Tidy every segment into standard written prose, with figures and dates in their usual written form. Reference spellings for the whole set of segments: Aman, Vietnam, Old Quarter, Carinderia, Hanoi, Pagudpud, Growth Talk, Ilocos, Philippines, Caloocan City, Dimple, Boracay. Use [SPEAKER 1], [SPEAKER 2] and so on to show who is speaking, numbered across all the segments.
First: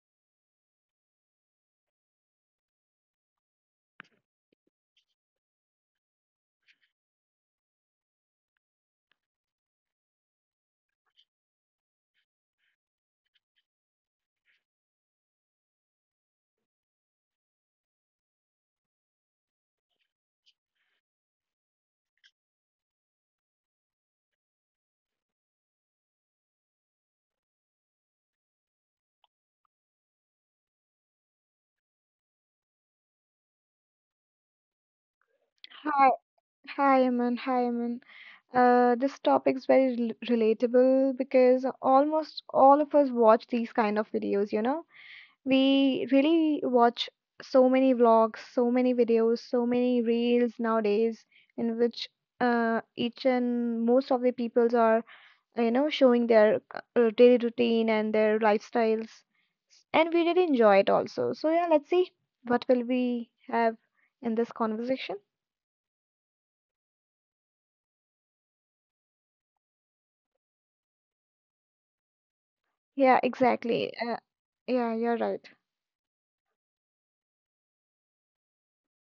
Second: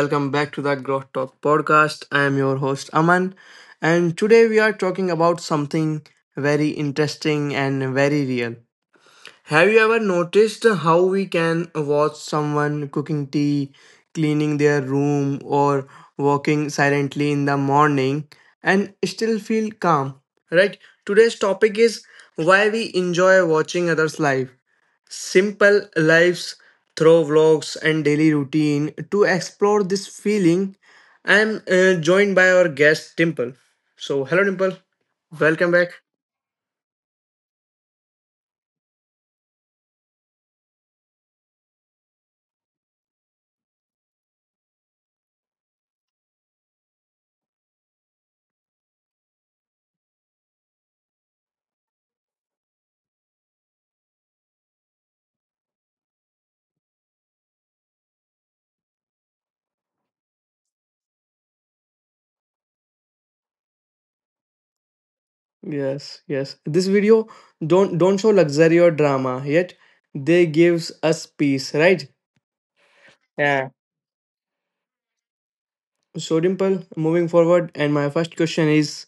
[SPEAKER 1] welcome back to the Growth Talk podcast. I am your host Aman, and today we are talking about something very interesting and very real. Have you ever noticed how we can watch someone cooking tea, cleaning their room, or walking silently in the morning and still feel calm? Right? Today's topic is why we enjoy watching others' life. Simple lives through vlogs and daily routine. To explore this feeling, I am joined by our guest Dimple. So, hello Dimple, welcome back.
[SPEAKER 2] Hi, hi, Aman. Hi, Aman. This topic is very relatable because almost all of us watch these kind of videos, you know. We really watch so many vlogs, so many videos, so many reels nowadays in which uh, each and most of the peoples are, you know, showing their daily routine and their lifestyles. And we really enjoy it also. So yeah, let's see what will we have in this conversation.
[SPEAKER 1] Yes, yes. This video don't show luxury or drama, yet they gives us peace, right?
[SPEAKER 2] Yeah,
[SPEAKER 1] Yeah.
[SPEAKER 2] exactly. Yeah, you're right.
[SPEAKER 1] So Dimple, moving forward, and my first question is,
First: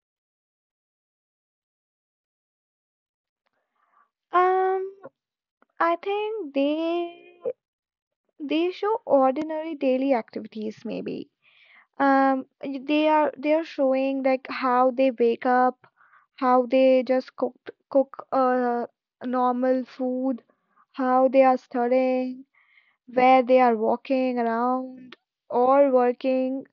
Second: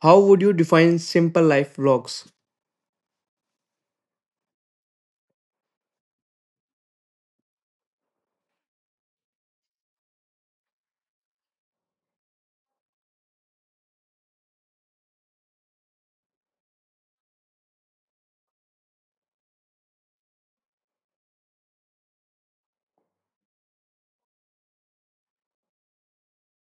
[SPEAKER 1] how would you define simple life vlogs?
[SPEAKER 2] Um, I think they show ordinary daily activities maybe. They are showing like how they wake up, how they just cook normal food, how they are studying, where they are walking around or working.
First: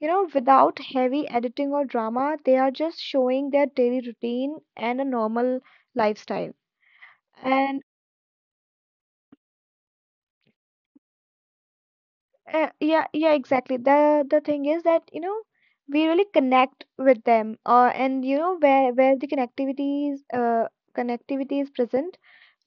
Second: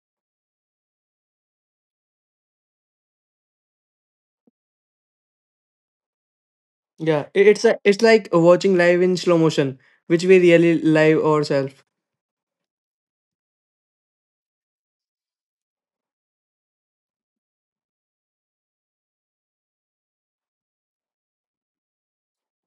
[SPEAKER 2] You know, without heavy editing or drama, they are just showing their daily routine and a normal lifestyle.
[SPEAKER 1] Yeah,
[SPEAKER 2] And
[SPEAKER 1] it's like watching live in slow motion, which we really live ourselves.
[SPEAKER 2] yeah, exactly. The thing is that, you know, we really connect with them, and you know where the connectivity is present,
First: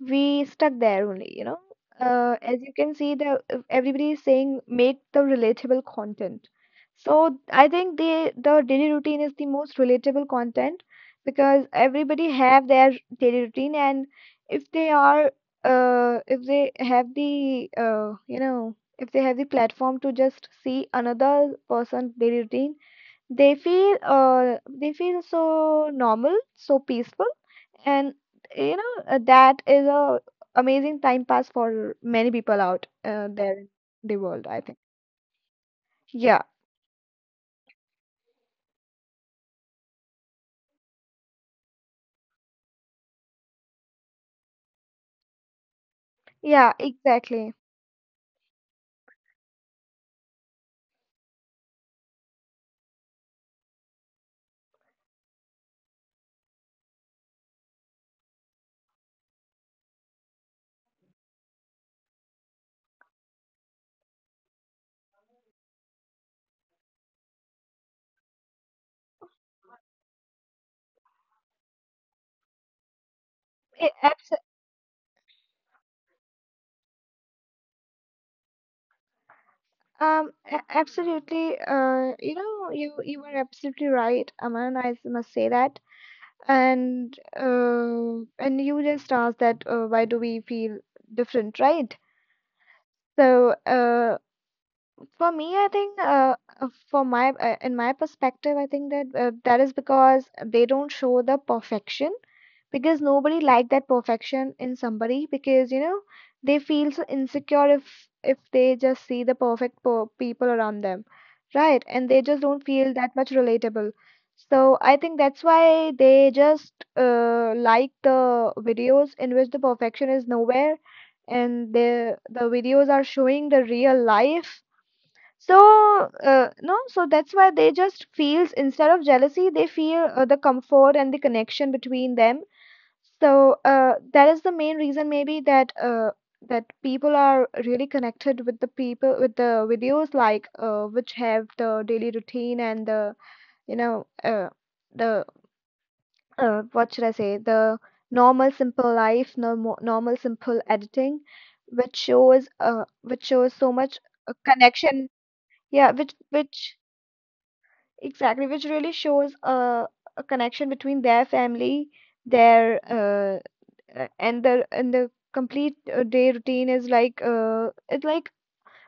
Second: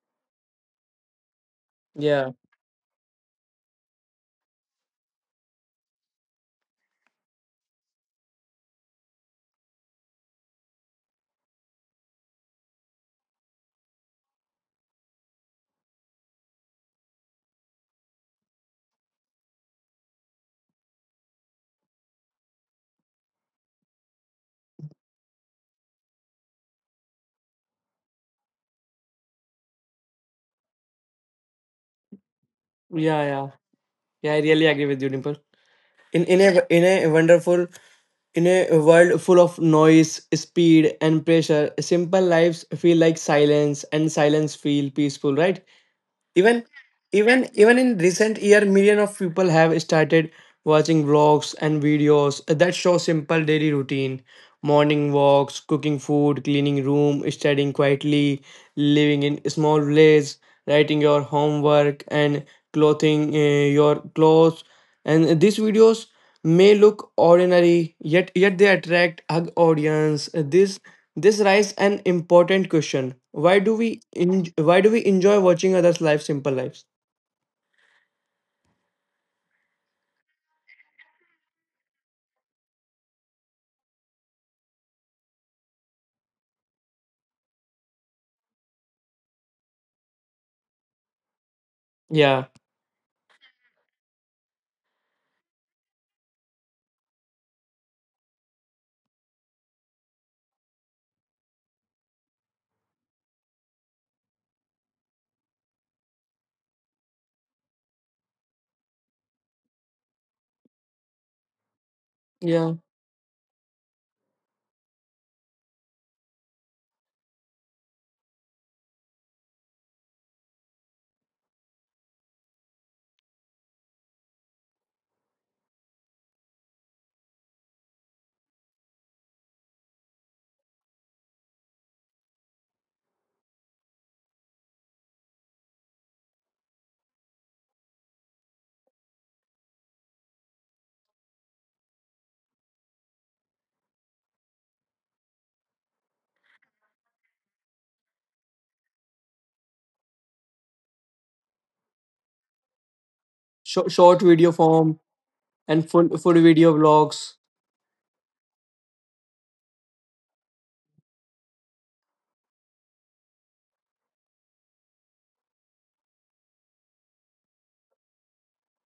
[SPEAKER 2] we stuck there only, you know.
[SPEAKER 1] Yeah,
[SPEAKER 2] As you can see, the everybody is saying make the relatable content. So I think the daily routine is the most relatable content because everybody have their daily routine, and if they are if they have the you know if they have the platform to just see another person daily routine they feel uh, they feel so normal, so peaceful, and you know, that is a amazing time pass for many people out
[SPEAKER 1] yeah, yeah,
[SPEAKER 2] there in the
[SPEAKER 1] yeah. I
[SPEAKER 2] world, I
[SPEAKER 1] really
[SPEAKER 2] think.
[SPEAKER 1] agree with you, Dimple. In in
[SPEAKER 2] Yeah,
[SPEAKER 1] a in a wonderful In a world full of noise, speed, and pressure, simple lives feel like silence, and silence feel peaceful, right? Even
[SPEAKER 2] yeah,
[SPEAKER 1] even
[SPEAKER 2] exactly.
[SPEAKER 1] even in recent year million of people have started watching vlogs and videos that show simple daily routine, morning walks, cooking food, cleaning room, studying quietly, living in small village, writing your homework, and clothing your clothes. And these videos may look ordinary, yet they attract a audience. This raises an important question:
[SPEAKER 2] Eh, abs
[SPEAKER 1] why do we enjoy watching others lives, simple lives?
[SPEAKER 2] um absolutely, you know, you were absolutely right, Aman, I must say that. And and you just asked that, why do we feel different, right?
[SPEAKER 1] Yeah,
[SPEAKER 2] So for me, I think, for my in my perspective, I think that, that is because they don't show the perfection, because nobody like that perfection in somebody, because you know they feel so insecure if they just see the people around them, right, and they just don't
[SPEAKER 1] yeah.
[SPEAKER 2] feel that much relatable. So I think that's why they just like the videos in which the perfection is nowhere, and the videos are showing the real life. So no so that's why they just feels instead of jealousy they feel the comfort and the connection between them. So that is the main reason maybe, that that people are really connected with the people with the videos like, which have the daily routine and the, you know, the what should I say, the normal simple life, normal simple editing, which shows, which shows so
[SPEAKER 1] Short,
[SPEAKER 2] much
[SPEAKER 1] short video form
[SPEAKER 2] connection.
[SPEAKER 1] and
[SPEAKER 2] Yeah,
[SPEAKER 1] full
[SPEAKER 2] which
[SPEAKER 1] full video
[SPEAKER 2] which
[SPEAKER 1] vlogs.
[SPEAKER 2] exactly, which really shows a connection between their family, their, and the complete day routine is like, it's like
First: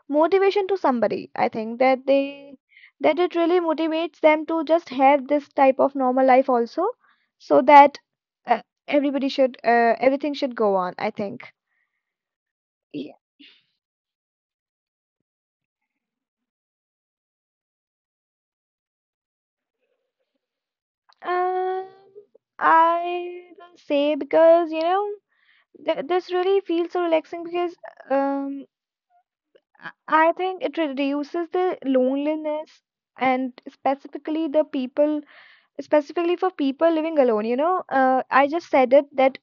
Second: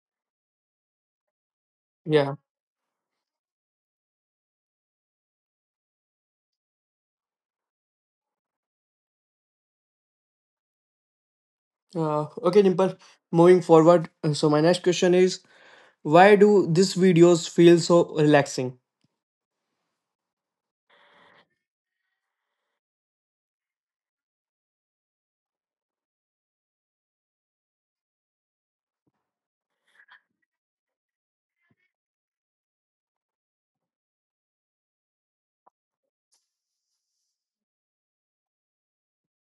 [SPEAKER 2] motivation to somebody, I think, that
[SPEAKER 1] Yeah.
[SPEAKER 2] they that it really motivates them to just have this type of normal life also. So that uh, everybody should everything should go on, I think.
[SPEAKER 1] Okay, Dimple.
[SPEAKER 2] Yeah.
[SPEAKER 1] Moving forward, so my next question is, why do these videos feel so relaxing?
[SPEAKER 2] um I will say because you know this really feels so relaxing because um i I think it reduces the loneliness, and specifically the people specifically for people living alone, you know, I just said it that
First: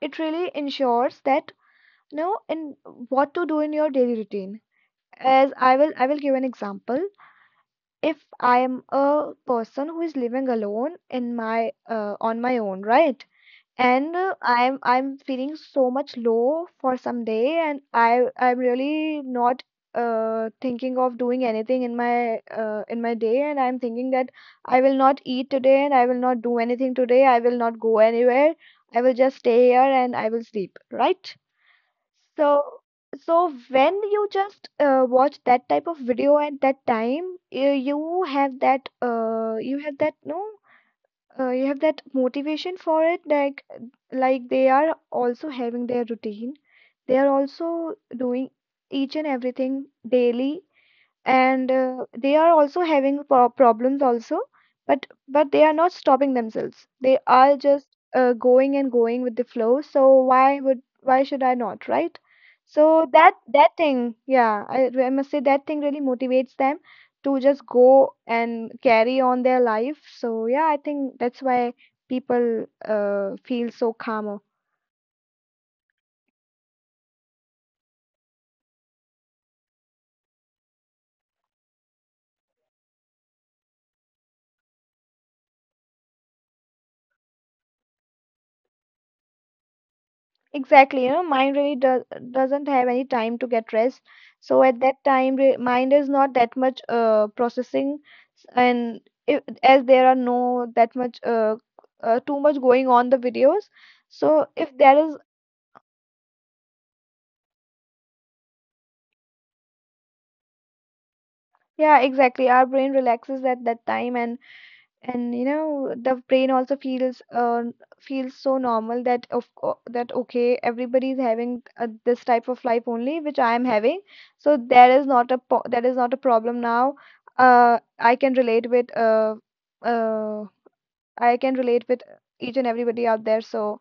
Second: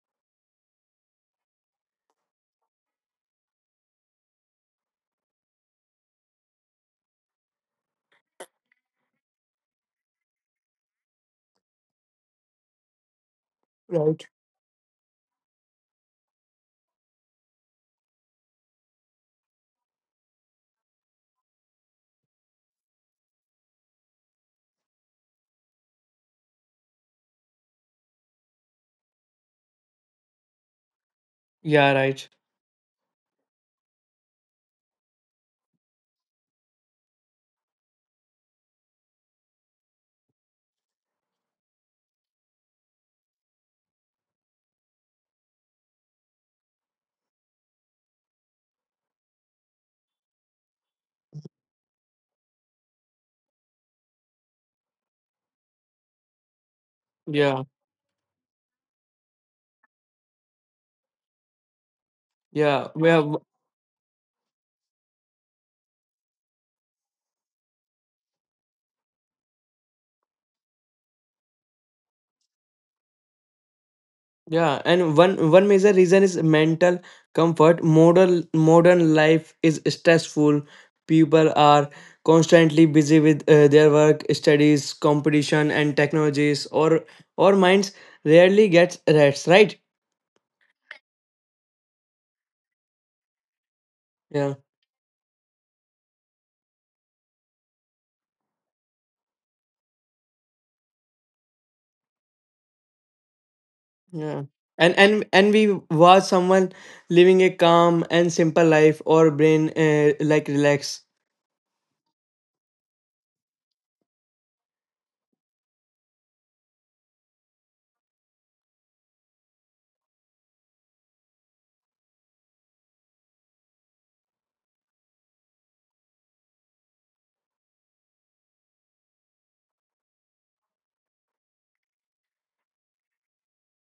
[SPEAKER 2] it really ensures that you know in what to do in your daily routine. As I will, give an example. If I am a person who is living alone in my on my own, right, and
[SPEAKER 1] Right.
[SPEAKER 2] I'm feeling so much low for some day, and I'm really not thinking of doing anything in my day, and I'm thinking that I will not eat today, and I will not do anything today, I will not go anywhere, I will just stay here, and I will sleep, right.
[SPEAKER 1] Yeah. Right.
[SPEAKER 2] So so when you just watch that type of video at that time, you have that no you have that motivation for it, like they are also having their routine, they are also doing each and everything daily, and they are also having problems also, but they are not stopping themselves, they are
[SPEAKER 1] Yeah.
[SPEAKER 2] just going and going with the flow, so why should I not, right?
[SPEAKER 1] Yeah.
[SPEAKER 2] So that
[SPEAKER 1] Well.
[SPEAKER 2] that thing, yeah, I must say that thing really motivates them to just go and carry on their life. So yeah, I think that's why people feel so calm.
[SPEAKER 1] Yeah, and one one major reason is mental comfort. Modern modern life is stressful. People are constantly busy with their work, studies, competition, and technologies. Or minds rarely gets rest. Right?
[SPEAKER 2] Exactly, you know, mind really doesn't have any time to get rest.
[SPEAKER 1] Yeah,
[SPEAKER 2] So at that time, re mind is not that much processing, and if, as there are no that much, too much going on the videos,
[SPEAKER 1] yeah.
[SPEAKER 2] so if there is,
[SPEAKER 1] And we watch someone living a calm and simple life, or brain like relax.
[SPEAKER 2] yeah, exactly, our brain relaxes at that time, and you know the brain also feels feels so normal that that okay, everybody is having, this type of life only, which I am having. So there is not a po that is not a problem now. I can relate with uh, I can relate with each and everybody out there. So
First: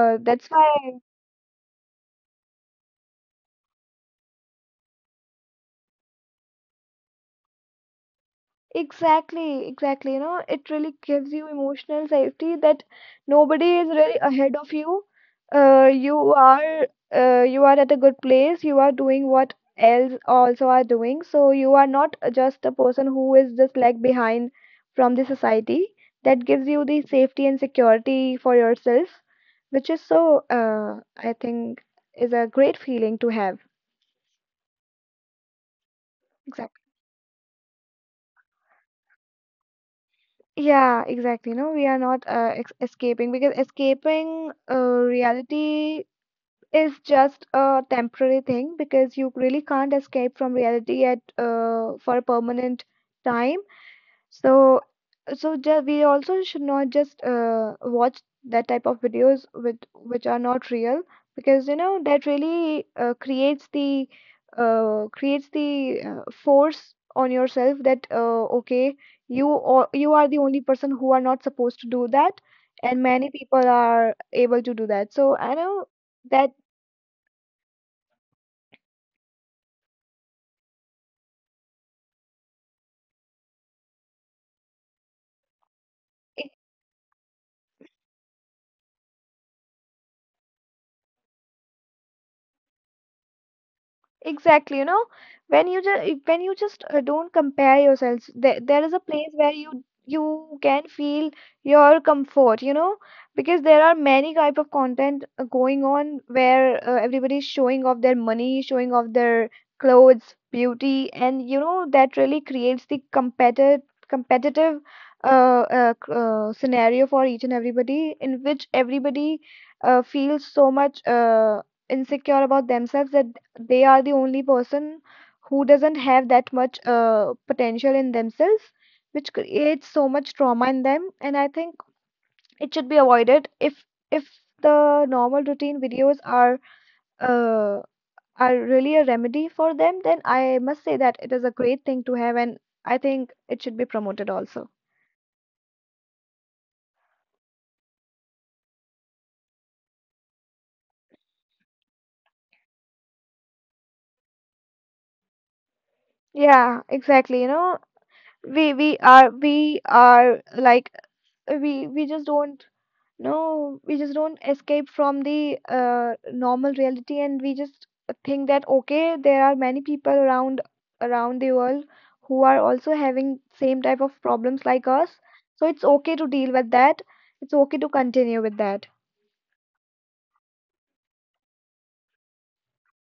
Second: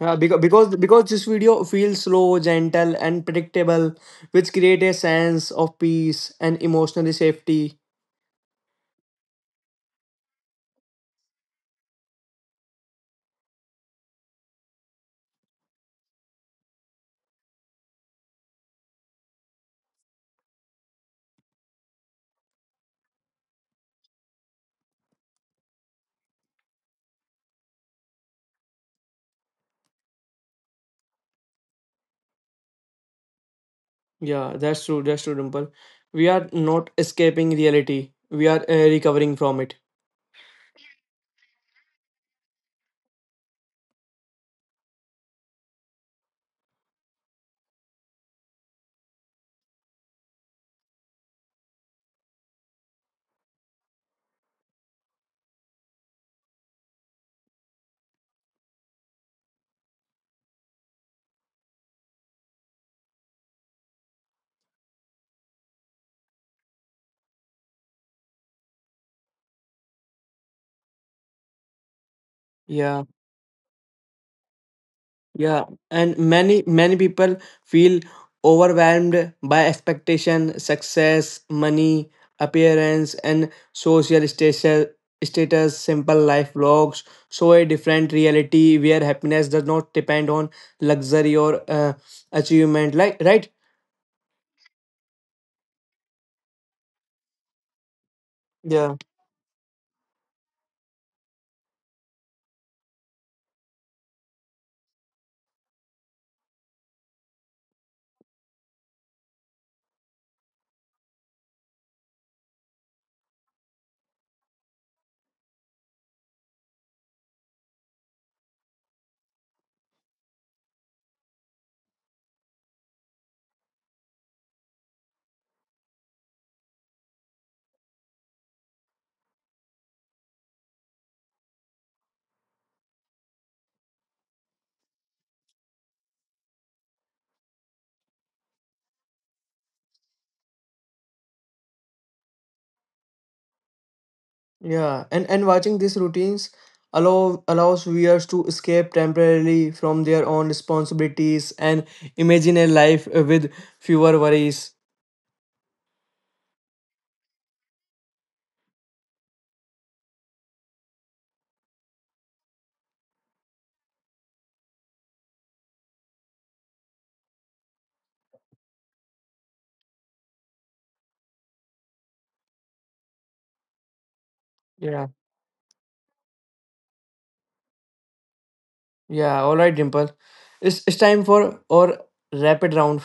[SPEAKER 1] Yeah, because
[SPEAKER 2] that's why.
[SPEAKER 1] because because this video feels slow, gentle, and predictable, which create a sense of peace and emotional safety.
[SPEAKER 2] Exactly, exactly. You know, it really gives you emotional safety that nobody is really ahead of you. Uh, you are you are at a good place. You are doing what else also are doing. So you are not just a person who is just like behind from the society. That gives you the safety and security for yourself, which is so, I think, is a great feeling to have.
[SPEAKER 1] Yeah, that's true. That's true, Dimple. We are
[SPEAKER 2] Exactly.
[SPEAKER 1] not escaping reality. We are recovering from it.
[SPEAKER 2] Yeah, exactly. No, we are not ex escaping, because escaping reality is just a temporary thing, because you really can't escape from reality at for a permanent time. So, so we also should not just watch that type of videos with which are not real, because you know that really creates the force on yourself that, okay, you or you are the only person who are not supposed to do that, and
[SPEAKER 1] Yeah.
[SPEAKER 2] many people are able to do that. So I
[SPEAKER 1] Yeah,
[SPEAKER 2] know
[SPEAKER 1] and
[SPEAKER 2] that.
[SPEAKER 1] many people feel overwhelmed by expectation, success, money, appearance, and social status. Status, simple life vlogs show a different reality where happiness does not depend on luxury or achievement. Like, right?
[SPEAKER 2] Exactly, you know, when you just don't compare yourselves, there is
[SPEAKER 1] Yeah,
[SPEAKER 2] a place where you can feel your comfort, you know, because there are many type of content going on where, everybody is showing off their money, showing off their clothes, beauty, and you know that really creates the competitive, scenario for each and everybody, in which everybody, feels so much insecure about themselves, that they are the only person who doesn't have that much potential in themselves, which creates so much trauma in them, and I think it should be avoided. If the normal routine videos are, uh, are really a remedy for them, then I must say that it is a great thing to have, and I think it should be promoted also.
[SPEAKER 1] yeah. And watching these routines allows viewers to escape temporarily from their own responsibilities and imagine a life with fewer worries.
[SPEAKER 2] Yeah, exactly, you know, we are like we just don't. No, we just don't escape from the normal reality, and we just think that okay, there are many people around the world who are also having same type of problems like
[SPEAKER 1] Yeah.
[SPEAKER 2] us. So it's okay to deal with that. It's okay to continue with that.
[SPEAKER 1] Yeah, all right, Dimple. It's time for our rapid round,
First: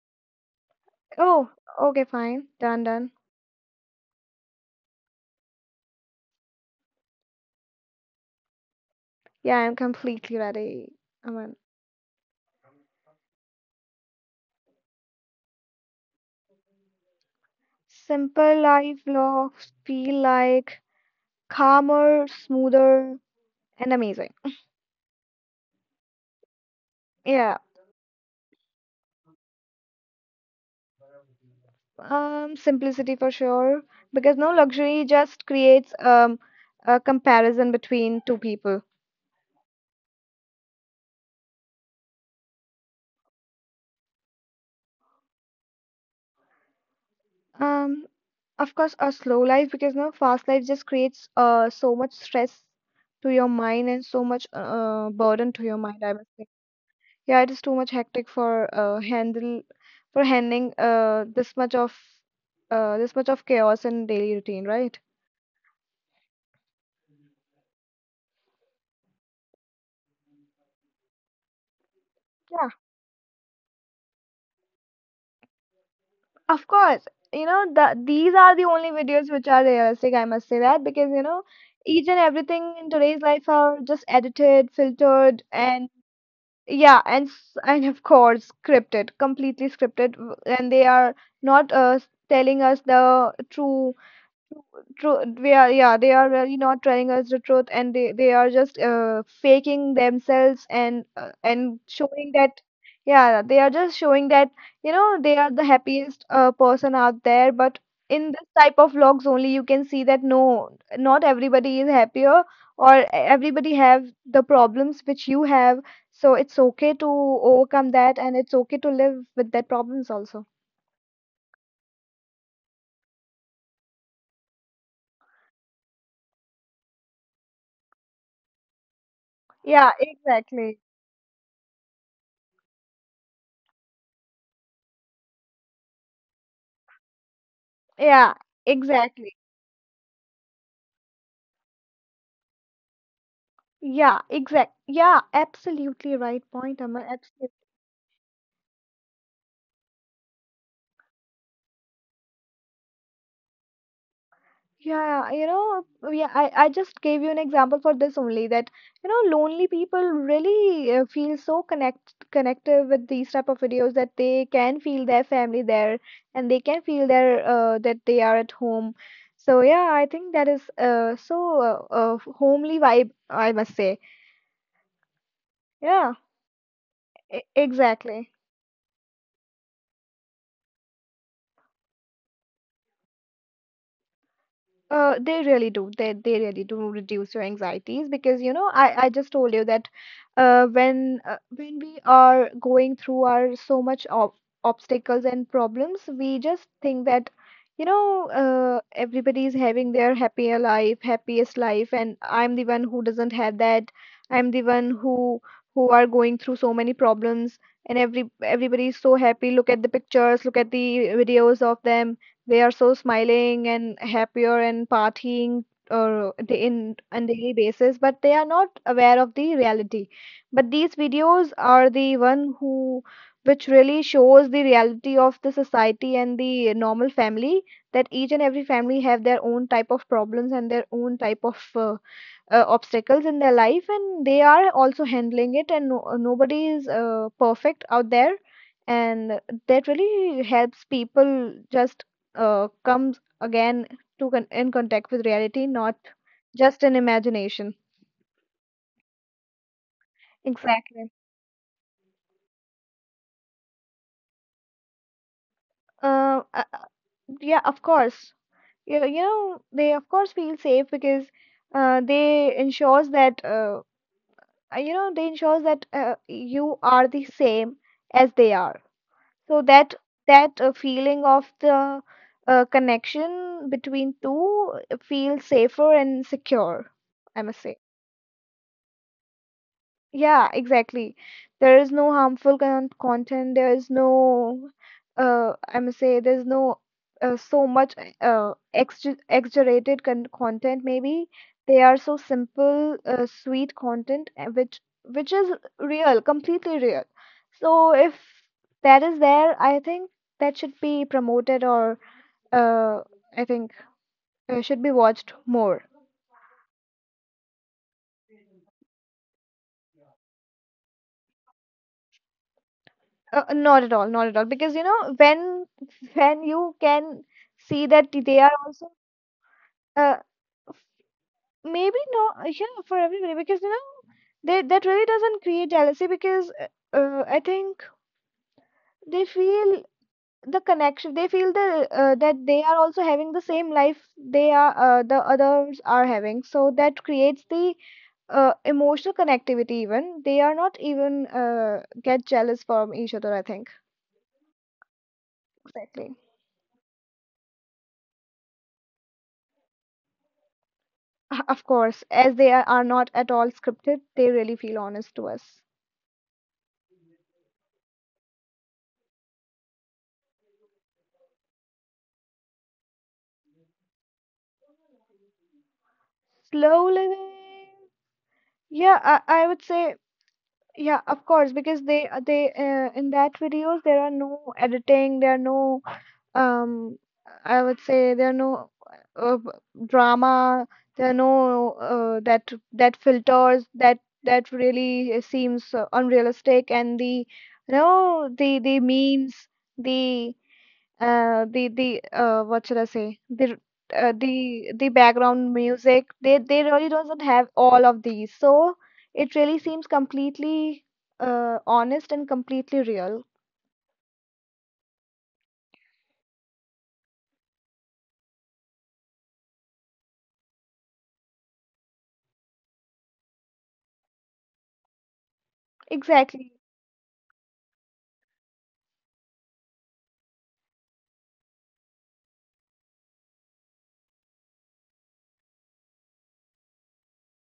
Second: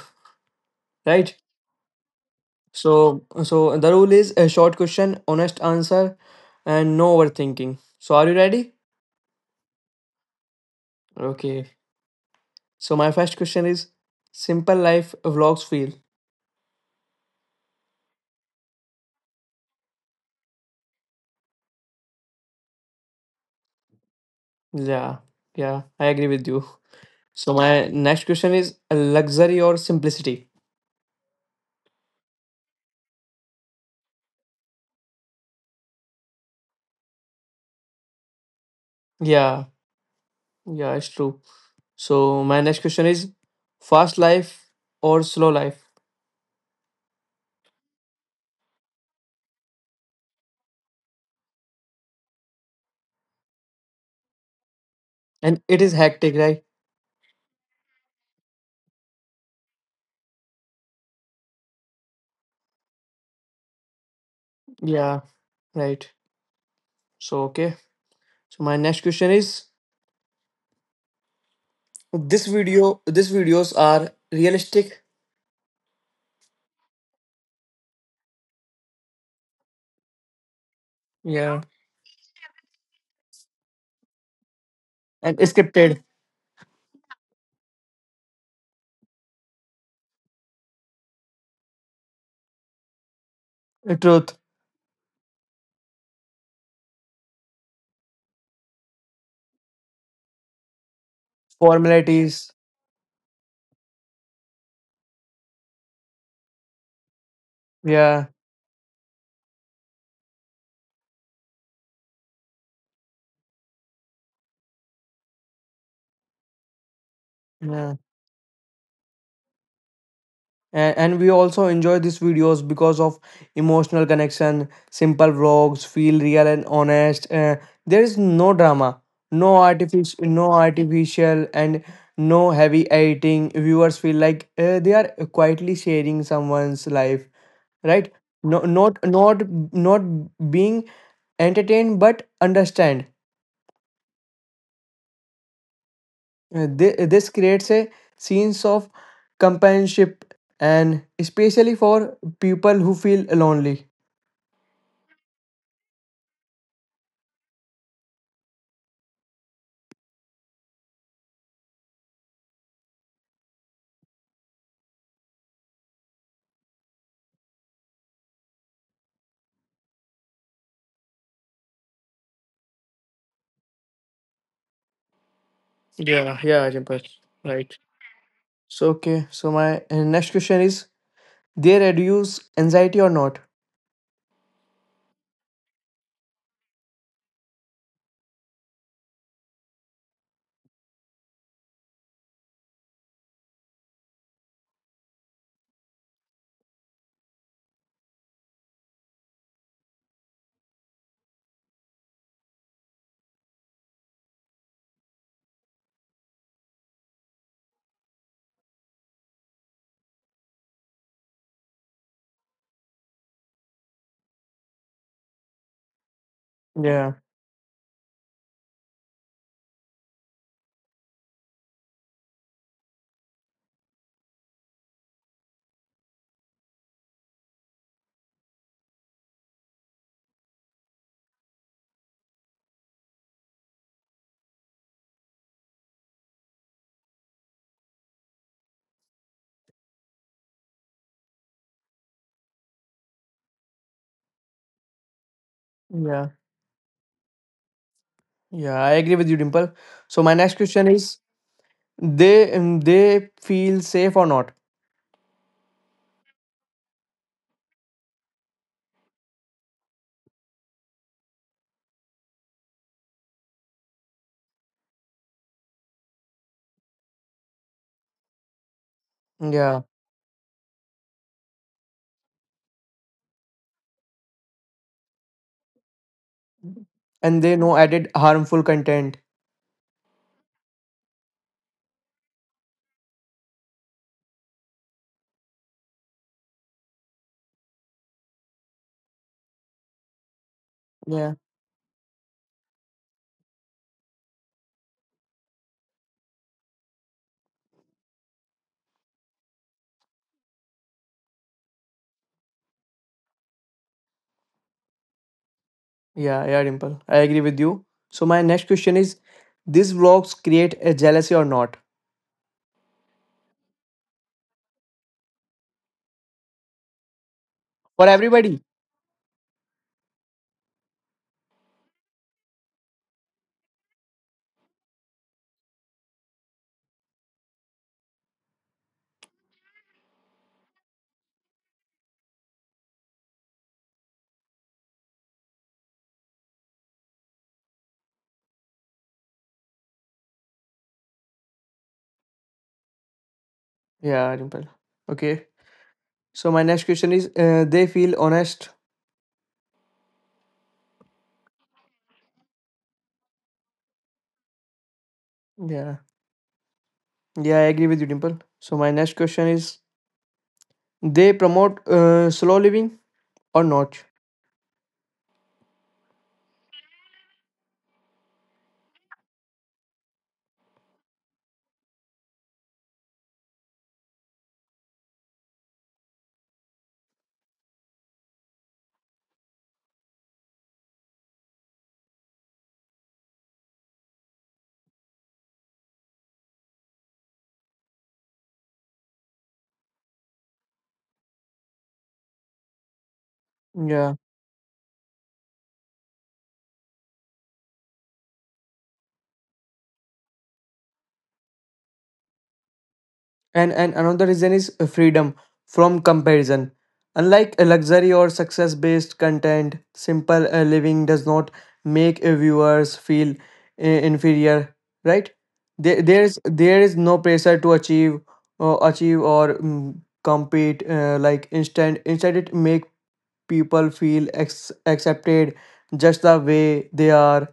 [SPEAKER 1] right?
[SPEAKER 2] Oh, okay, fine, done, done.
[SPEAKER 1] So so the rule is a short question, honest answer, and no overthinking. So are you ready?
[SPEAKER 2] Yeah, I'm completely ready. I mean,
[SPEAKER 1] Okay. So my first question is, simple life vlogs feel.
[SPEAKER 2] simple life vlogs feel like calmer, smoother, and amazing.
[SPEAKER 1] Yeah, yeah, I agree with you. So
[SPEAKER 2] Yeah.
[SPEAKER 1] my next question is, luxury or simplicity.
[SPEAKER 2] Simplicity for sure, because no luxury just creates, a comparison between two people.
[SPEAKER 1] Yeah, yeah, it's true. So my next question is, fast life or slow life,
[SPEAKER 2] Um, of course, a slow life, because no fast life just creates, so much stress to your mind, and so much burden
[SPEAKER 1] and
[SPEAKER 2] to your
[SPEAKER 1] it is
[SPEAKER 2] mind, I
[SPEAKER 1] hectic,
[SPEAKER 2] must say.
[SPEAKER 1] right?
[SPEAKER 2] Yeah, it is too much hectic for handle for handling, this much of chaos in daily routine, right?
[SPEAKER 1] Yeah, right. So okay. So my next question is, this
[SPEAKER 2] Yeah.
[SPEAKER 1] video these videos are realistic.
[SPEAKER 2] Of course, you know these are the only videos which are realistic. I must say that because you know
[SPEAKER 1] Yeah.
[SPEAKER 2] each and everything in today's life are just edited,
[SPEAKER 1] And
[SPEAKER 2] filtered, and
[SPEAKER 1] scripted.
[SPEAKER 2] yeah, and and of course scripted, completely scripted, and they are not, telling us the true.
[SPEAKER 1] Truth.
[SPEAKER 2] True, they are, yeah, they are really not telling us the truth, and they are just faking themselves, and showing
[SPEAKER 1] Formalities.
[SPEAKER 2] that, yeah, they are just showing that you know they are the happiest, person out there. But
[SPEAKER 1] Yeah.
[SPEAKER 2] in this type of vlogs only, you can see that no, not everybody is happier, or everybody have the problems which you have. So it's okay to overcome
[SPEAKER 1] Yeah.
[SPEAKER 2] that, and it's okay to live with that problems also.
[SPEAKER 1] And we also enjoy these videos because of emotional connection, simple vlogs feel real and honest. There is no drama, no
[SPEAKER 2] Yeah,
[SPEAKER 1] artificial, no
[SPEAKER 2] exactly.
[SPEAKER 1] artificial, and no heavy editing. Viewers feel like they are quietly sharing someone's life, right?
[SPEAKER 2] Yeah,
[SPEAKER 1] No, not
[SPEAKER 2] exactly.
[SPEAKER 1] not not being entertained but understand.
[SPEAKER 2] Yeah, exact. Yeah, absolutely right point, Amar.
[SPEAKER 1] This
[SPEAKER 2] Absolutely.
[SPEAKER 1] creates a sense of companionship and especially for people who feel lonely.
[SPEAKER 2] Yeah, yeah, I just gave you an example for this only that, lonely people really feel so connected with these type of videos that they can feel their family there, and they can feel their that they are at home. So yeah, I think that is homely vibe, I must say. Yeah,
[SPEAKER 1] Yeah, yeah, Ajimpat. Right.
[SPEAKER 2] exactly.
[SPEAKER 1] So okay, so my next question is, they reduce anxiety or not?
[SPEAKER 2] They really do. They really do reduce your anxieties because you know, I just told you that when when we are going through our so much ob obstacles and problems, we just think that you know, everybody is having their happier life, happiest life, and I'm the one who doesn't have that. I'm the one who are going through so many problems, and everybody is so happy. Look at the pictures, look at the videos of them. They are so smiling and happier and partying or day in
[SPEAKER 1] Yeah,
[SPEAKER 2] on daily basis, but they are not aware of the reality. But these videos are the one who which really shows the reality of the society and the normal family, that each and every family have their own type of problems and their own type of obstacles in their life, and they are also handling it, and no, nobody is perfect out there. And that really helps people just comes again to in contact with reality, not
[SPEAKER 1] yeah,
[SPEAKER 2] just in imagination.
[SPEAKER 1] yeah, I agree with you, Dimple. So my next question
[SPEAKER 2] Exactly.
[SPEAKER 1] is, they they feel safe or not?
[SPEAKER 2] Uh, uh, uh, yeah, of course. You know, they of course feel safe because they ensures that you know they ensures that you are the same as they are. So
[SPEAKER 1] Yeah,
[SPEAKER 2] that feeling of the connection between two feels safer and secure, I
[SPEAKER 1] and they
[SPEAKER 2] must
[SPEAKER 1] know
[SPEAKER 2] say.
[SPEAKER 1] added harmful content.
[SPEAKER 2] Yeah, exactly. There is no harmful content. There is no, I must say, there's no so much extra exaggerated content. Maybe they are so simple, sweet content, which is real, completely real. So if that is there, I think that should be promoted, or uh, I think should be watched more.
[SPEAKER 1] Yeah, yeah, Dimple. I agree with you. So my next question is, these vlogs create a jealousy or not
[SPEAKER 2] Not at all, not at all. Because you know, when you can see
[SPEAKER 1] for
[SPEAKER 2] that they are
[SPEAKER 1] everybody?
[SPEAKER 2] also uh, maybe not yeah, for everybody, because you know they that really doesn't create jealousy, because I think they feel the connection. They feel the that they are also having the same life they are the others are having. So that creates the emotional connectivity. Even they are not even get jealous from each other. I think
[SPEAKER 1] Yeah, Dimple. Okay.
[SPEAKER 2] exactly.
[SPEAKER 1] So my next question is, they feel honest.
[SPEAKER 2] Of course, as they are not at all scripted, they really feel honest to us.
[SPEAKER 1] Yeah, yeah, I agree with you, Dimple. So my next question is, they promote slow living or not?
[SPEAKER 2] Slow living. Yeah, I would say yeah, of course, because they in that videos there are no editing, there are no um I would say there are no uh, b- drama, there are no that that filters that that really seems unrealistic, and the you know the memes, the what should I say,
[SPEAKER 1] Yeah.
[SPEAKER 2] the background music, they really doesn't have all of these. So it really seems completely honest and completely real.
[SPEAKER 1] And another reason is freedom from comparison. Unlike a luxury or success based content, simple living does not make viewers feel inferior, right? there, there is
[SPEAKER 2] Exactly.
[SPEAKER 1] there is no pressure to achieve uh, achieve or mm, compete, like. Instant instead it make people feel accepted just the way they are.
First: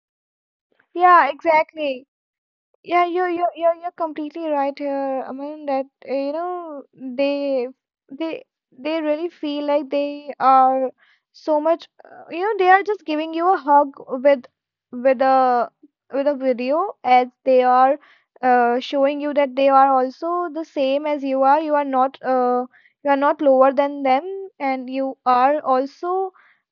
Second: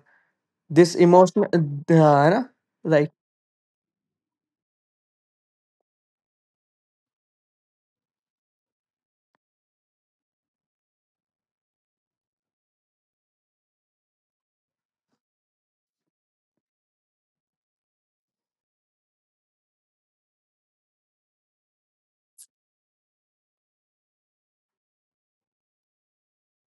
[SPEAKER 1] This
[SPEAKER 2] Yeah,
[SPEAKER 1] emotion,
[SPEAKER 2] exactly.
[SPEAKER 1] right?
[SPEAKER 2] Yeah, you're completely right here. I mean that you know they they really feel like they are so much you know they are just giving you a hug with with a with a video, as they are showing you that they are also the same as you are. You are not lower than them, and you are also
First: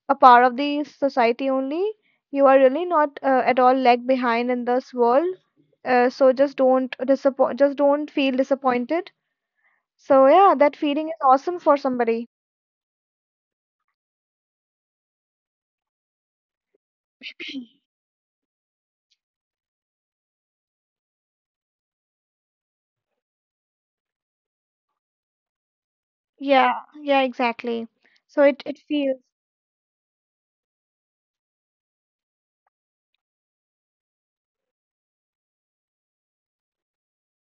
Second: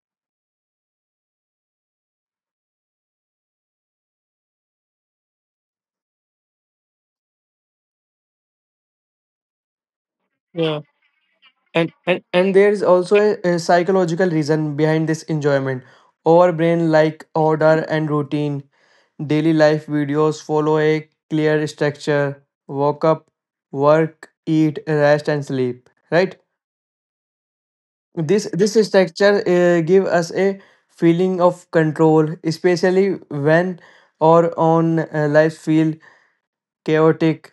[SPEAKER 2] a part of the society only. You are really not at all lag behind in this world, so just don't disappoint, just don't feel disappointed. So yeah, that
[SPEAKER 1] Yeah.
[SPEAKER 2] feeling is awesome for
[SPEAKER 1] And
[SPEAKER 2] somebody.
[SPEAKER 1] and there is also a psychological reason behind this enjoyment. Our brain like order and routine. Daily life videos follow a clear structure: wake up, work, eat, rest, and sleep, right?
[SPEAKER 2] Yeah, yeah, exactly. So
[SPEAKER 1] this
[SPEAKER 2] it
[SPEAKER 1] this
[SPEAKER 2] it feels
[SPEAKER 1] structure give us a feeling of control, especially when our own life feel chaotic.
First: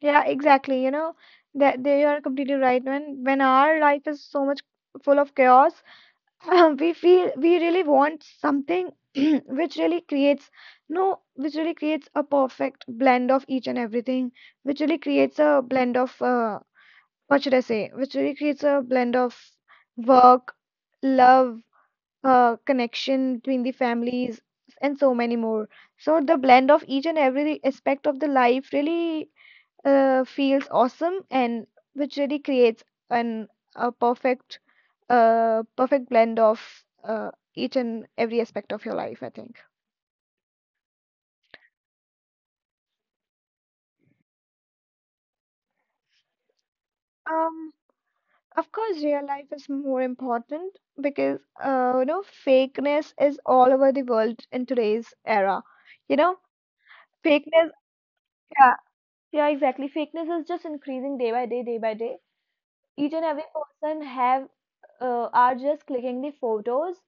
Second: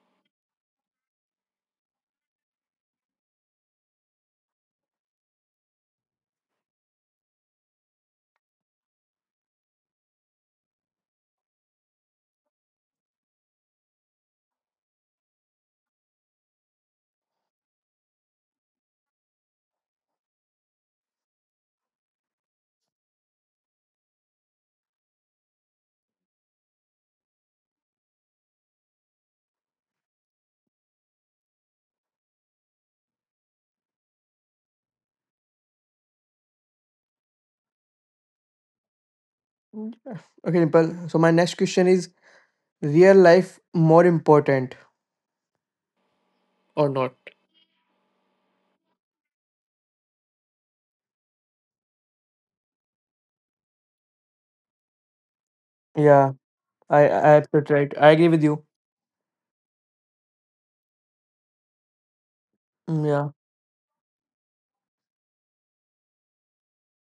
[SPEAKER 2] yeah, exactly. You know that they are completely right. When our life is so much full of chaos, we feel we really want something which really creates no, which really creates a perfect blend of each and everything, which really creates a blend of what should I say, which really creates a blend of work, love, connection between the families, and so many more. So the blend of each and every aspect of the life really feels awesome, and which really creates an a perfect perfect blend of each and every aspect of your life, I think.
[SPEAKER 1] Okay Nipal. So my next question is, real life more important or not?
[SPEAKER 2] Um, Of course, real life is more important because you know fakeness is all over the world in today's era. You
[SPEAKER 1] Yeah,
[SPEAKER 2] know,
[SPEAKER 1] I
[SPEAKER 2] fakeness,
[SPEAKER 1] absolutely right. I agree with you.
[SPEAKER 2] yeah. Yeah, exactly. Fakeness is just increasing day by day, day by day. Each and
[SPEAKER 1] Yeah,
[SPEAKER 2] every person have are just clicking the photos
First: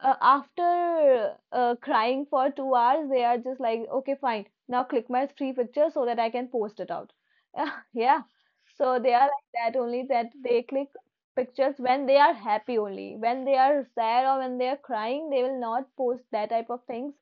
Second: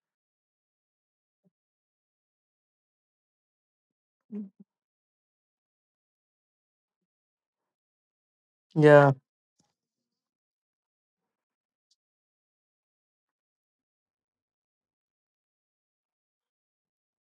[SPEAKER 2] after crying for 2 hours. They are just like okay fine, now click my three pictures so that I can post it out. Yeah. So they
[SPEAKER 1] yeah,
[SPEAKER 2] are like that only, that they click pictures when they are happy. Only when they are sad or when they are crying they will not post that type of things,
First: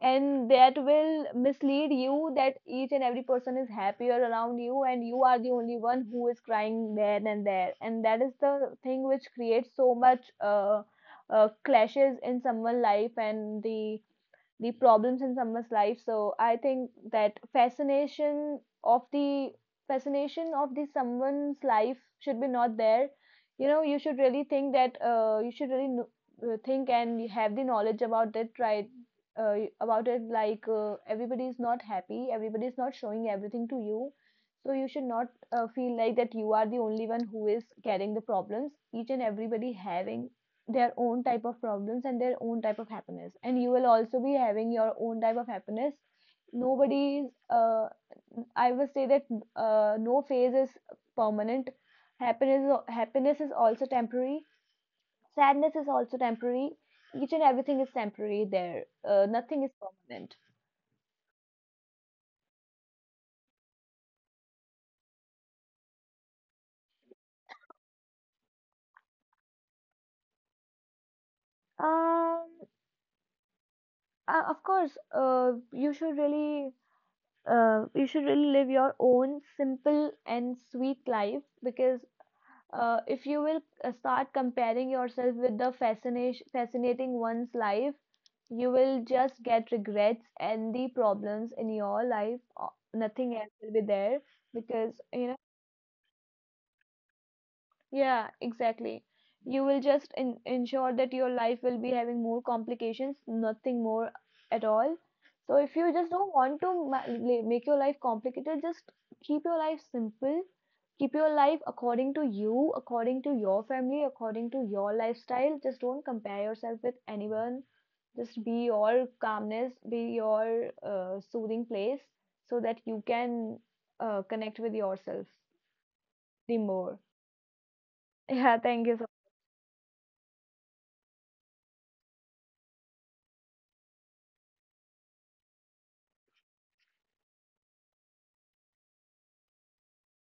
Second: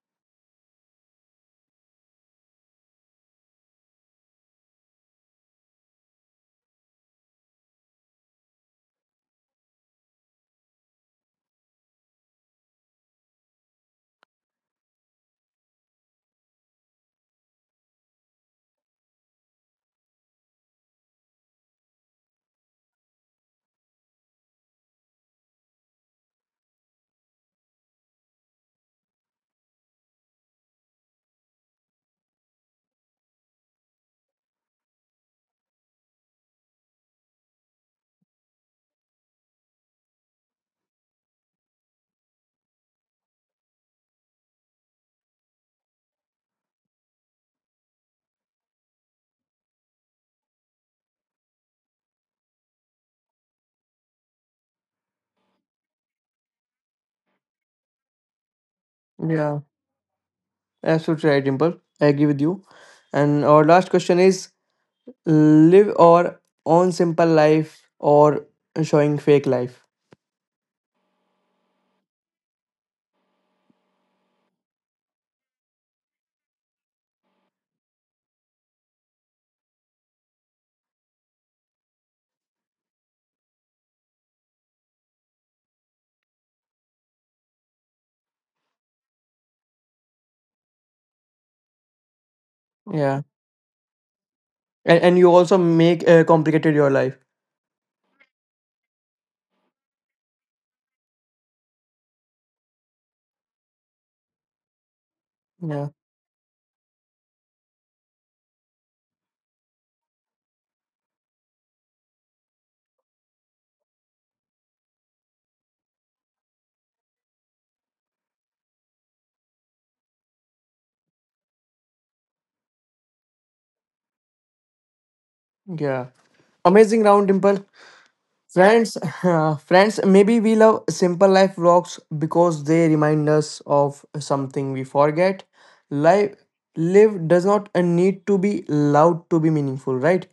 [SPEAKER 2] and that will mislead you that each and every person is happier around you and you are the only one who is crying there and there. And that is the thing which creates so much clashes in someone's life, and the problems in someone's life. So I think that fascination of the someone's life should be not there. You know, you should really think that you should really think and have the knowledge about it, right? About it, like everybody is not happy, everybody is not showing everything to you. So you should not feel like that you are the only one who is carrying the problems. Each and everybody having their own type of problems and their own type of happiness, and you will also be having your own type of happiness. Nobody's I will say that no phase is permanent. Happiness happiness is also temporary, sadness is also temporary, each and everything is temporary there.
[SPEAKER 1] yeah.
[SPEAKER 2] Nothing is permanent.
[SPEAKER 1] Absolutely right, Dimple. I agree with you. And our last question is: live or own simple life or showing fake life?
[SPEAKER 2] um of course, you should really live your own simple and sweet life, because if you will start comparing yourself with the fascination fascinating one's life, you will just get regrets and the problems in your life.
[SPEAKER 1] Yeah,
[SPEAKER 2] Nothing else will be there, because
[SPEAKER 1] and
[SPEAKER 2] you
[SPEAKER 1] you
[SPEAKER 2] know,
[SPEAKER 1] also make complicated your life.
[SPEAKER 2] yeah, exactly. You will just in ensure that your life will be having more complications, nothing more at all. So if
[SPEAKER 1] Yeah,
[SPEAKER 2] you just don't want to make your life complicated, just keep your life simple. Keep your life according to you, according to your family, according to your lifestyle. Just don't compare yourself with anyone. Just be your calmness, be your soothing place so that you can connect with yourself
[SPEAKER 1] yeah.
[SPEAKER 2] the more.
[SPEAKER 1] Amazing round, Dimple.
[SPEAKER 2] Yeah, I
[SPEAKER 1] Friends,
[SPEAKER 2] guess so.
[SPEAKER 1] friends, maybe we love simple life vlogs because they remind us of something we forget. Life Live does not need to be loud to be meaningful, right?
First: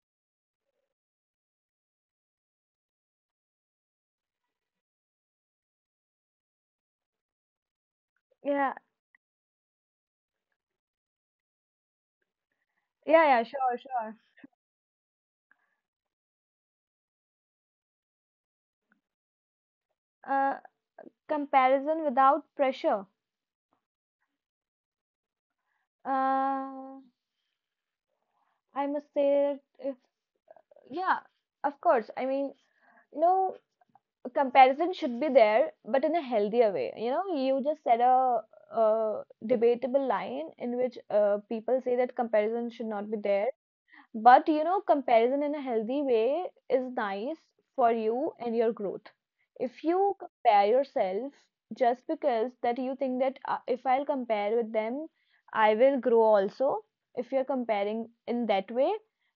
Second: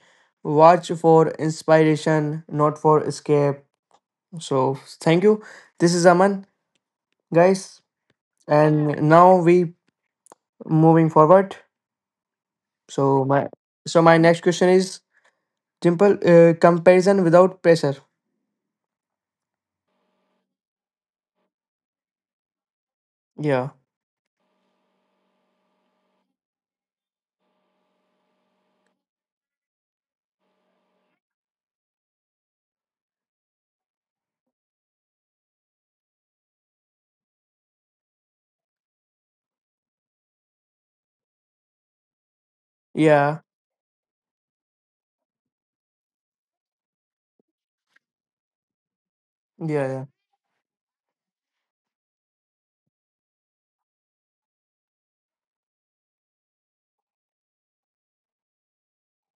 [SPEAKER 1] Watch for inspiration, not for escape. So thank you. This is Aman, guys,
[SPEAKER 2] Yeah.
[SPEAKER 1] and now we moving forward. So
[SPEAKER 2] Yeah, yeah,
[SPEAKER 1] my
[SPEAKER 2] sure,
[SPEAKER 1] so
[SPEAKER 2] sure.
[SPEAKER 1] my next question is, simple comparison without pressure.
[SPEAKER 2] Uh, comparison without pressure.
[SPEAKER 1] Yeah,
[SPEAKER 2] Uh, I must say, if yeah, of course. I mean, you know, comparison should be there, but in a healthier way. You know, you just said a debatable line in which people say that comparison should not be
[SPEAKER 1] yeah,
[SPEAKER 2] there, but you know, comparison in a healthy way is nice for you and your growth. If
[SPEAKER 1] yeah, yeah,
[SPEAKER 2] you compare yourself just because that you think that if I'll compare with them, I will grow also. If you're comparing in that way,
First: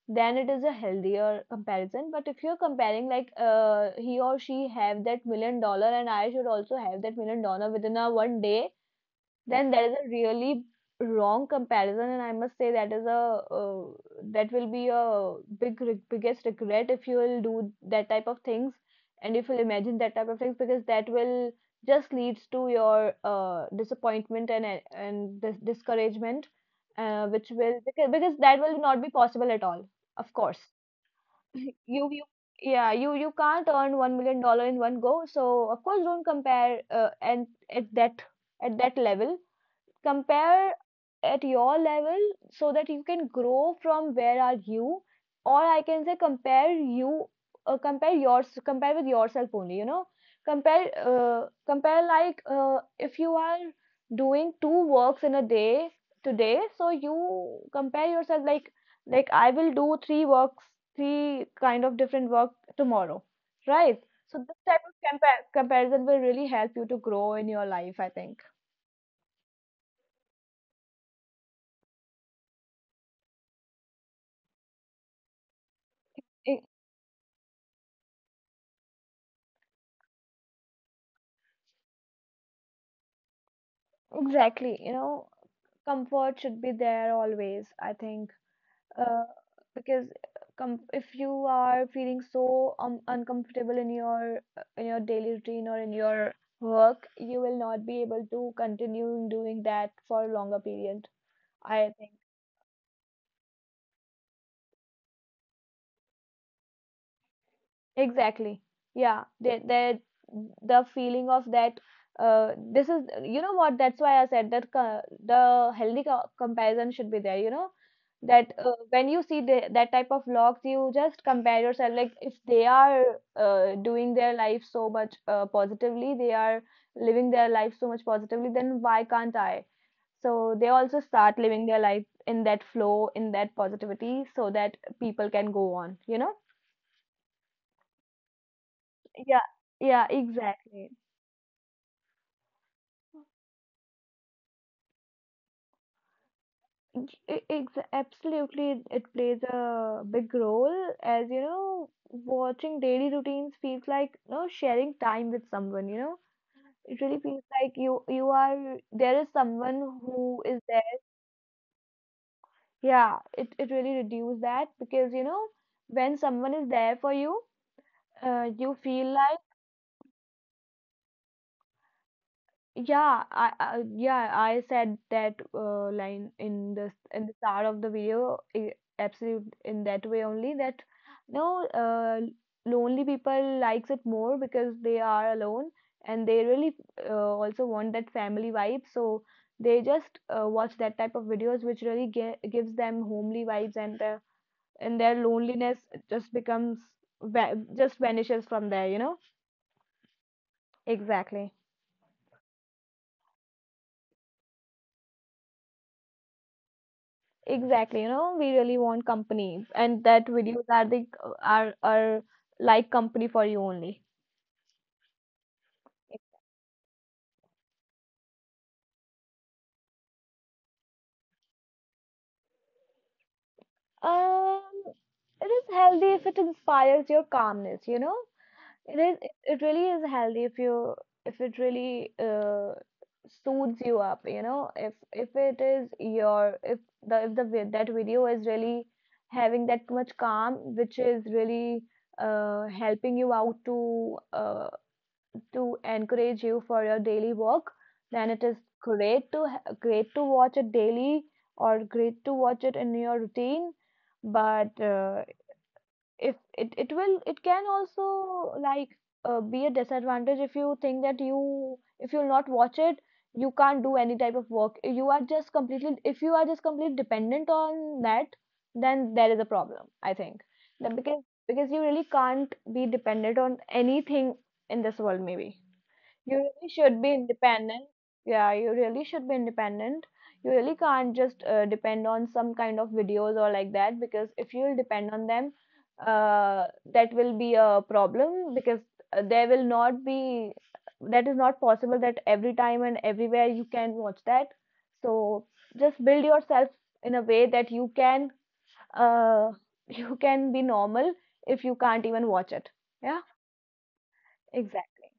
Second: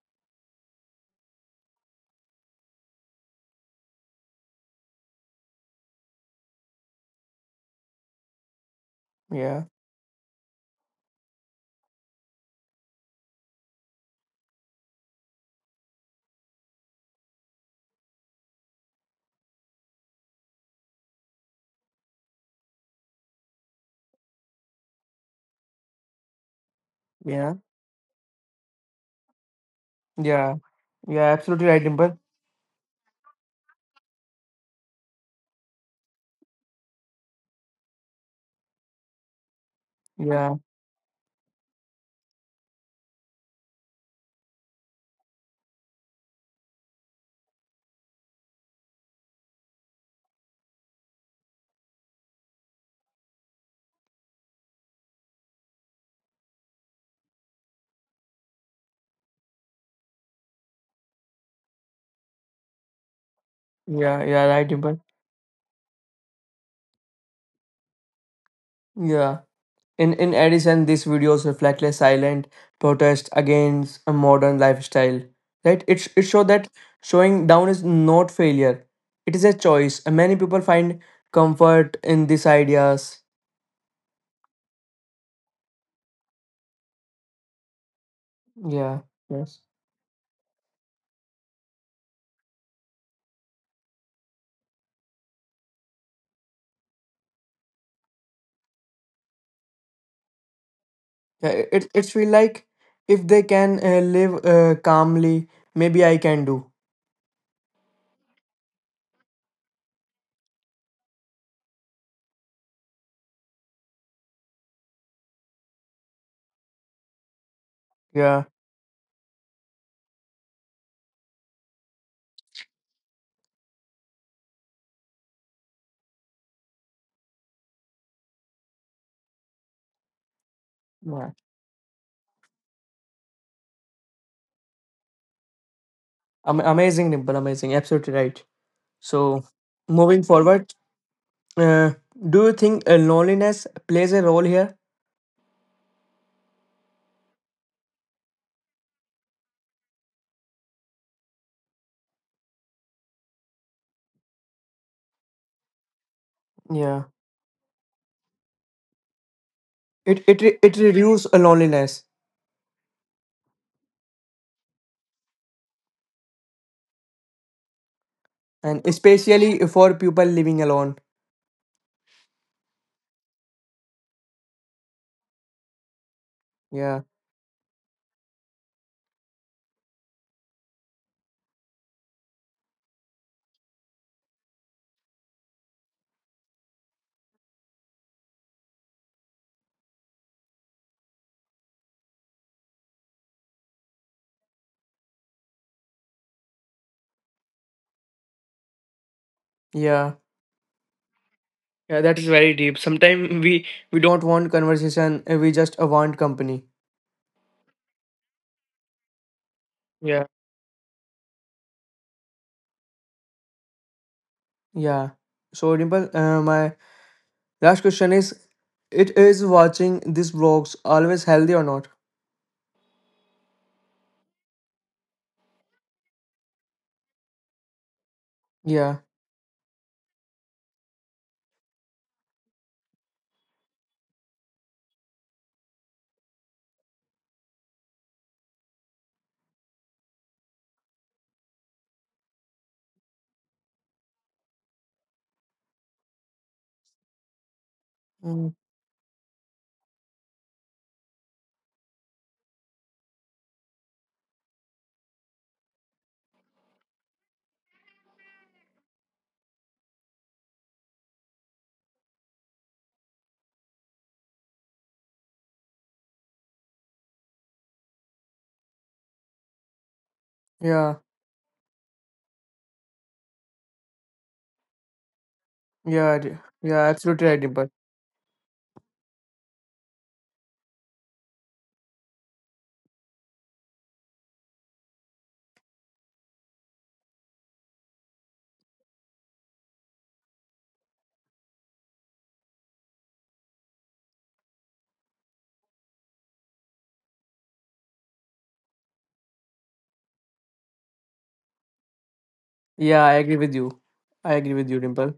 [SPEAKER 2] then it is a healthier comparison. But if you're comparing like he or she have that million dollar and I should also have that million dollar within a one day,
[SPEAKER 1] yeah.
[SPEAKER 2] then that is a really wrong comparison, and I must say that is a, uh, that will be a big re- biggest regret if you will do that type of things, and if you'll imagine that type of things, because that will just leads to your disappointment and discouragement, which
[SPEAKER 1] Yeah.
[SPEAKER 2] will, because that will not be possible at all, of
[SPEAKER 1] Yeah,
[SPEAKER 2] course.
[SPEAKER 1] yeah, absolutely right,
[SPEAKER 2] you
[SPEAKER 1] Dimple.
[SPEAKER 2] you Yeah, you can't earn $1 million in one go. So of course don't compare, and at that at that level,
[SPEAKER 1] Yeah,
[SPEAKER 2] compare at your level so that you can grow from where are you. Or I can say, compare you, compare yours, compare with yourself only, you know. Compare like, if you are doing two works in a day today, so you compare yourself like, I will do three works, three kind of different work tomorrow, right?
[SPEAKER 1] yeah,
[SPEAKER 2] So
[SPEAKER 1] yeah,
[SPEAKER 2] this
[SPEAKER 1] right,
[SPEAKER 2] type of
[SPEAKER 1] Dimple.
[SPEAKER 2] comparison will really help you to grow in your life, I think.
[SPEAKER 1] Yeah. In addition, these videos reflect a silent protest against a modern lifestyle. Right? It show that showing down is not failure. It is a choice. And many people find comfort in these ideas.
[SPEAKER 2] Exactly, you know, comfort should be there always, I think,
[SPEAKER 1] Yeah.
[SPEAKER 2] uh,
[SPEAKER 1] Yes.
[SPEAKER 2] because com if you are feeling so uncomfortable in your, in your daily routine or in your work, you will not be able to continue doing that for a longer period.
[SPEAKER 1] Yeah,
[SPEAKER 2] I
[SPEAKER 1] it's
[SPEAKER 2] think.
[SPEAKER 1] feel like if they can live calmly, maybe I can do.
[SPEAKER 2] Exactly. Yeah. That the feeling of that, this is, you know what, that's why I said that, the healthy, co comparison should be there, you know, that
[SPEAKER 1] Yeah.
[SPEAKER 2] when you see that type of vlogs, you just compare yourself like, if they are doing their life so much positively, they are living their life so much positively, then why can't I? So they also start living their life
[SPEAKER 1] Yeah.
[SPEAKER 2] in that flow, in that positivity, so that people can go on, you know?
[SPEAKER 1] Amazing, Dimple. Amazing. Absolutely right.
[SPEAKER 2] Yeah, yeah,
[SPEAKER 1] So,
[SPEAKER 2] exactly.
[SPEAKER 1] moving forward, uh, do you think loneliness plays a role here?
[SPEAKER 2] Absolutely, it plays a big role. As you know, watching daily routines feels like, sharing time with someone. It really
[SPEAKER 1] Yeah,
[SPEAKER 2] feels like you are, there is someone who is
[SPEAKER 1] it
[SPEAKER 2] there.
[SPEAKER 1] reduces loneliness,
[SPEAKER 2] Yeah, it really reduces that, because you know, when someone is there for you, you
[SPEAKER 1] and
[SPEAKER 2] feel like.
[SPEAKER 1] especially for people living alone.
[SPEAKER 2] Yeah, I yeah, I said that line in the,
[SPEAKER 1] Yeah,
[SPEAKER 2] start of the video. I absolute, in that way only, that no, lonely people likes it more because they are alone and they really, also want that family vibe. So they just watch that type of videos, which really ge gives them homely vibes, and their loneliness just becomes, va just vanishes from there, you know?
[SPEAKER 1] yeah,
[SPEAKER 2] Exactly.
[SPEAKER 1] yeah. That is very deep. Sometimes we don't want conversation. We just want company.
[SPEAKER 2] Exactly, you know, we really want company, and that
[SPEAKER 1] Yeah,
[SPEAKER 2] videos are the are like company for you only.
[SPEAKER 1] yeah. So, Dimple, my last question is: it is watching these vlogs always healthy or not?
[SPEAKER 2] Um, it is healthy if it inspires your calmness, you know. It
[SPEAKER 1] Yeah.
[SPEAKER 2] is it it really is healthy if you, if it really suits you up, you know. If it is your, if the vi- that video is really having that much calm, which is really helping you out to encourage you for your daily work, then it
[SPEAKER 1] Mm.
[SPEAKER 2] is great to, great to watch it daily, or great to watch it in your routine. But if, it can also like be a disadvantage, if you think that, you if you'll not watch it, you can't do any type of work. You are just completely If you are just completely dependent on that, then there is a problem, I think.
[SPEAKER 1] yeah,
[SPEAKER 2] That, because you really can't be dependent on anything in this world, maybe
[SPEAKER 1] yeah,
[SPEAKER 2] you
[SPEAKER 1] d-
[SPEAKER 2] really
[SPEAKER 1] yeah.
[SPEAKER 2] should be
[SPEAKER 1] Absolutely right, Dimple.
[SPEAKER 2] independent. Yeah, you really should be independent. You really can't just depend on some kind of videos or like that, because if you'll depend on them, uh, that will be a problem, because there will not be, that is not possible that every time and everywhere you can watch that. So just build yourself in a way that, uh, you can be normal if you can't even watch it.
[SPEAKER 1] Yeah, I
[SPEAKER 2] Yeah,
[SPEAKER 1] agree with you. I agree with you,
[SPEAKER 2] exactly.
[SPEAKER 1] Dimple.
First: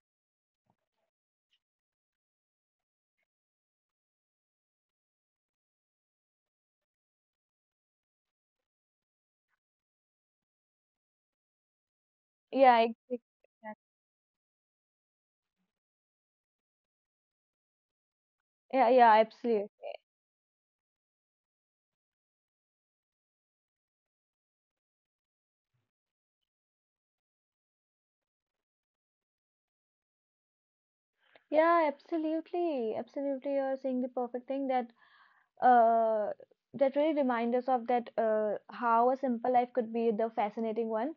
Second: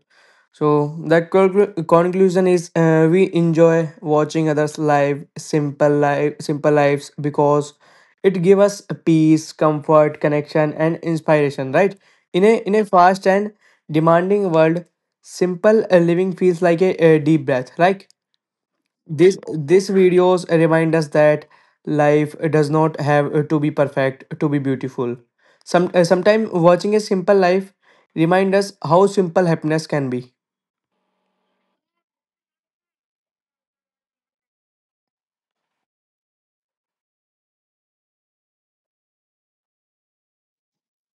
[SPEAKER 1] So that conclusion is, we enjoy watching others live, simple lives, because it gives us peace, comfort, connection and inspiration, right? In
[SPEAKER 2] Yeah,
[SPEAKER 1] a
[SPEAKER 2] exactly.
[SPEAKER 1] fast and demanding world, simple living feels like a deep breath, like.
[SPEAKER 2] Yeah, yeah,
[SPEAKER 1] This
[SPEAKER 2] absolutely.
[SPEAKER 1] this videos remind us that life does not have to be perfect to be beautiful. Sometimes watching a simple life remind us how simple happiness can be.
[SPEAKER 2] Yeah, absolutely. Absolutely. You're saying the perfect thing, that uh that really reminds us of that, how a simple life could be the fascinating one,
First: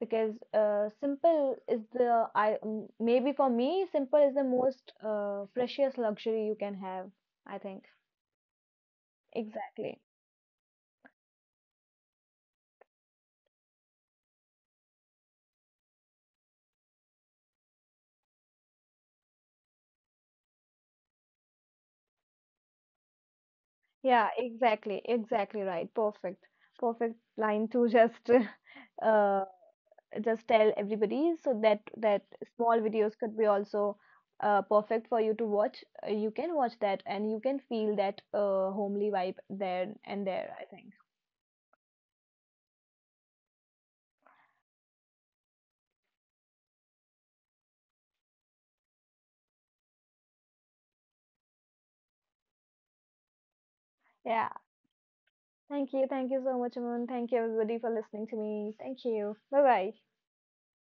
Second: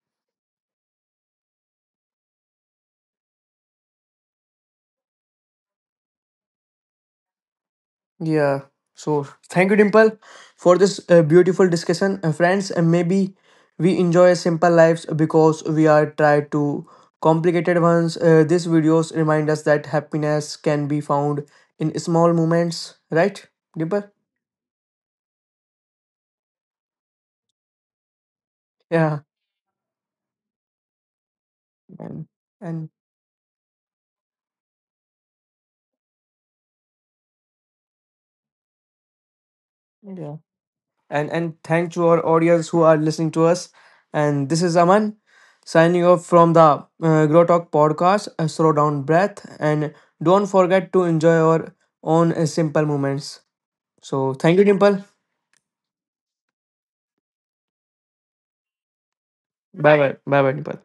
[SPEAKER 2] because simple is the, I maybe for me, simple is the most precious luxury you can have, I think.
[SPEAKER 1] Yeah. So thank you,
[SPEAKER 2] Exactly.
[SPEAKER 1] Dimple, for this beautiful discussion, friends. And maybe we enjoy simple lives because we are try to complicated ones. These videos remind us that happiness can be found in small moments, right, Dimple?
[SPEAKER 2] Yeah, exactly. Exactly right. Perfect. Perfect line to just
[SPEAKER 1] Yeah.
[SPEAKER 2] uh just tell everybody, so that that
[SPEAKER 1] And
[SPEAKER 2] small
[SPEAKER 1] and
[SPEAKER 2] videos could be also perfect for you to watch. You can watch that and you can feel that homely vibe there and
[SPEAKER 1] yeah.
[SPEAKER 2] there, I think.
[SPEAKER 1] And thank to our audience who are listening to us. And this is Aman signing off from the Grow Talk podcast. Slow down breath and don't forget to enjoy your own simple moments. So
[SPEAKER 2] Yeah.
[SPEAKER 1] thank you, Dimple.
[SPEAKER 2] Thank you. Thank you so much, Aman. Thank you, everybody, for listening to me. Thank you. Bye bye.
[SPEAKER 1] Bye bye. Bye bye, Dimple.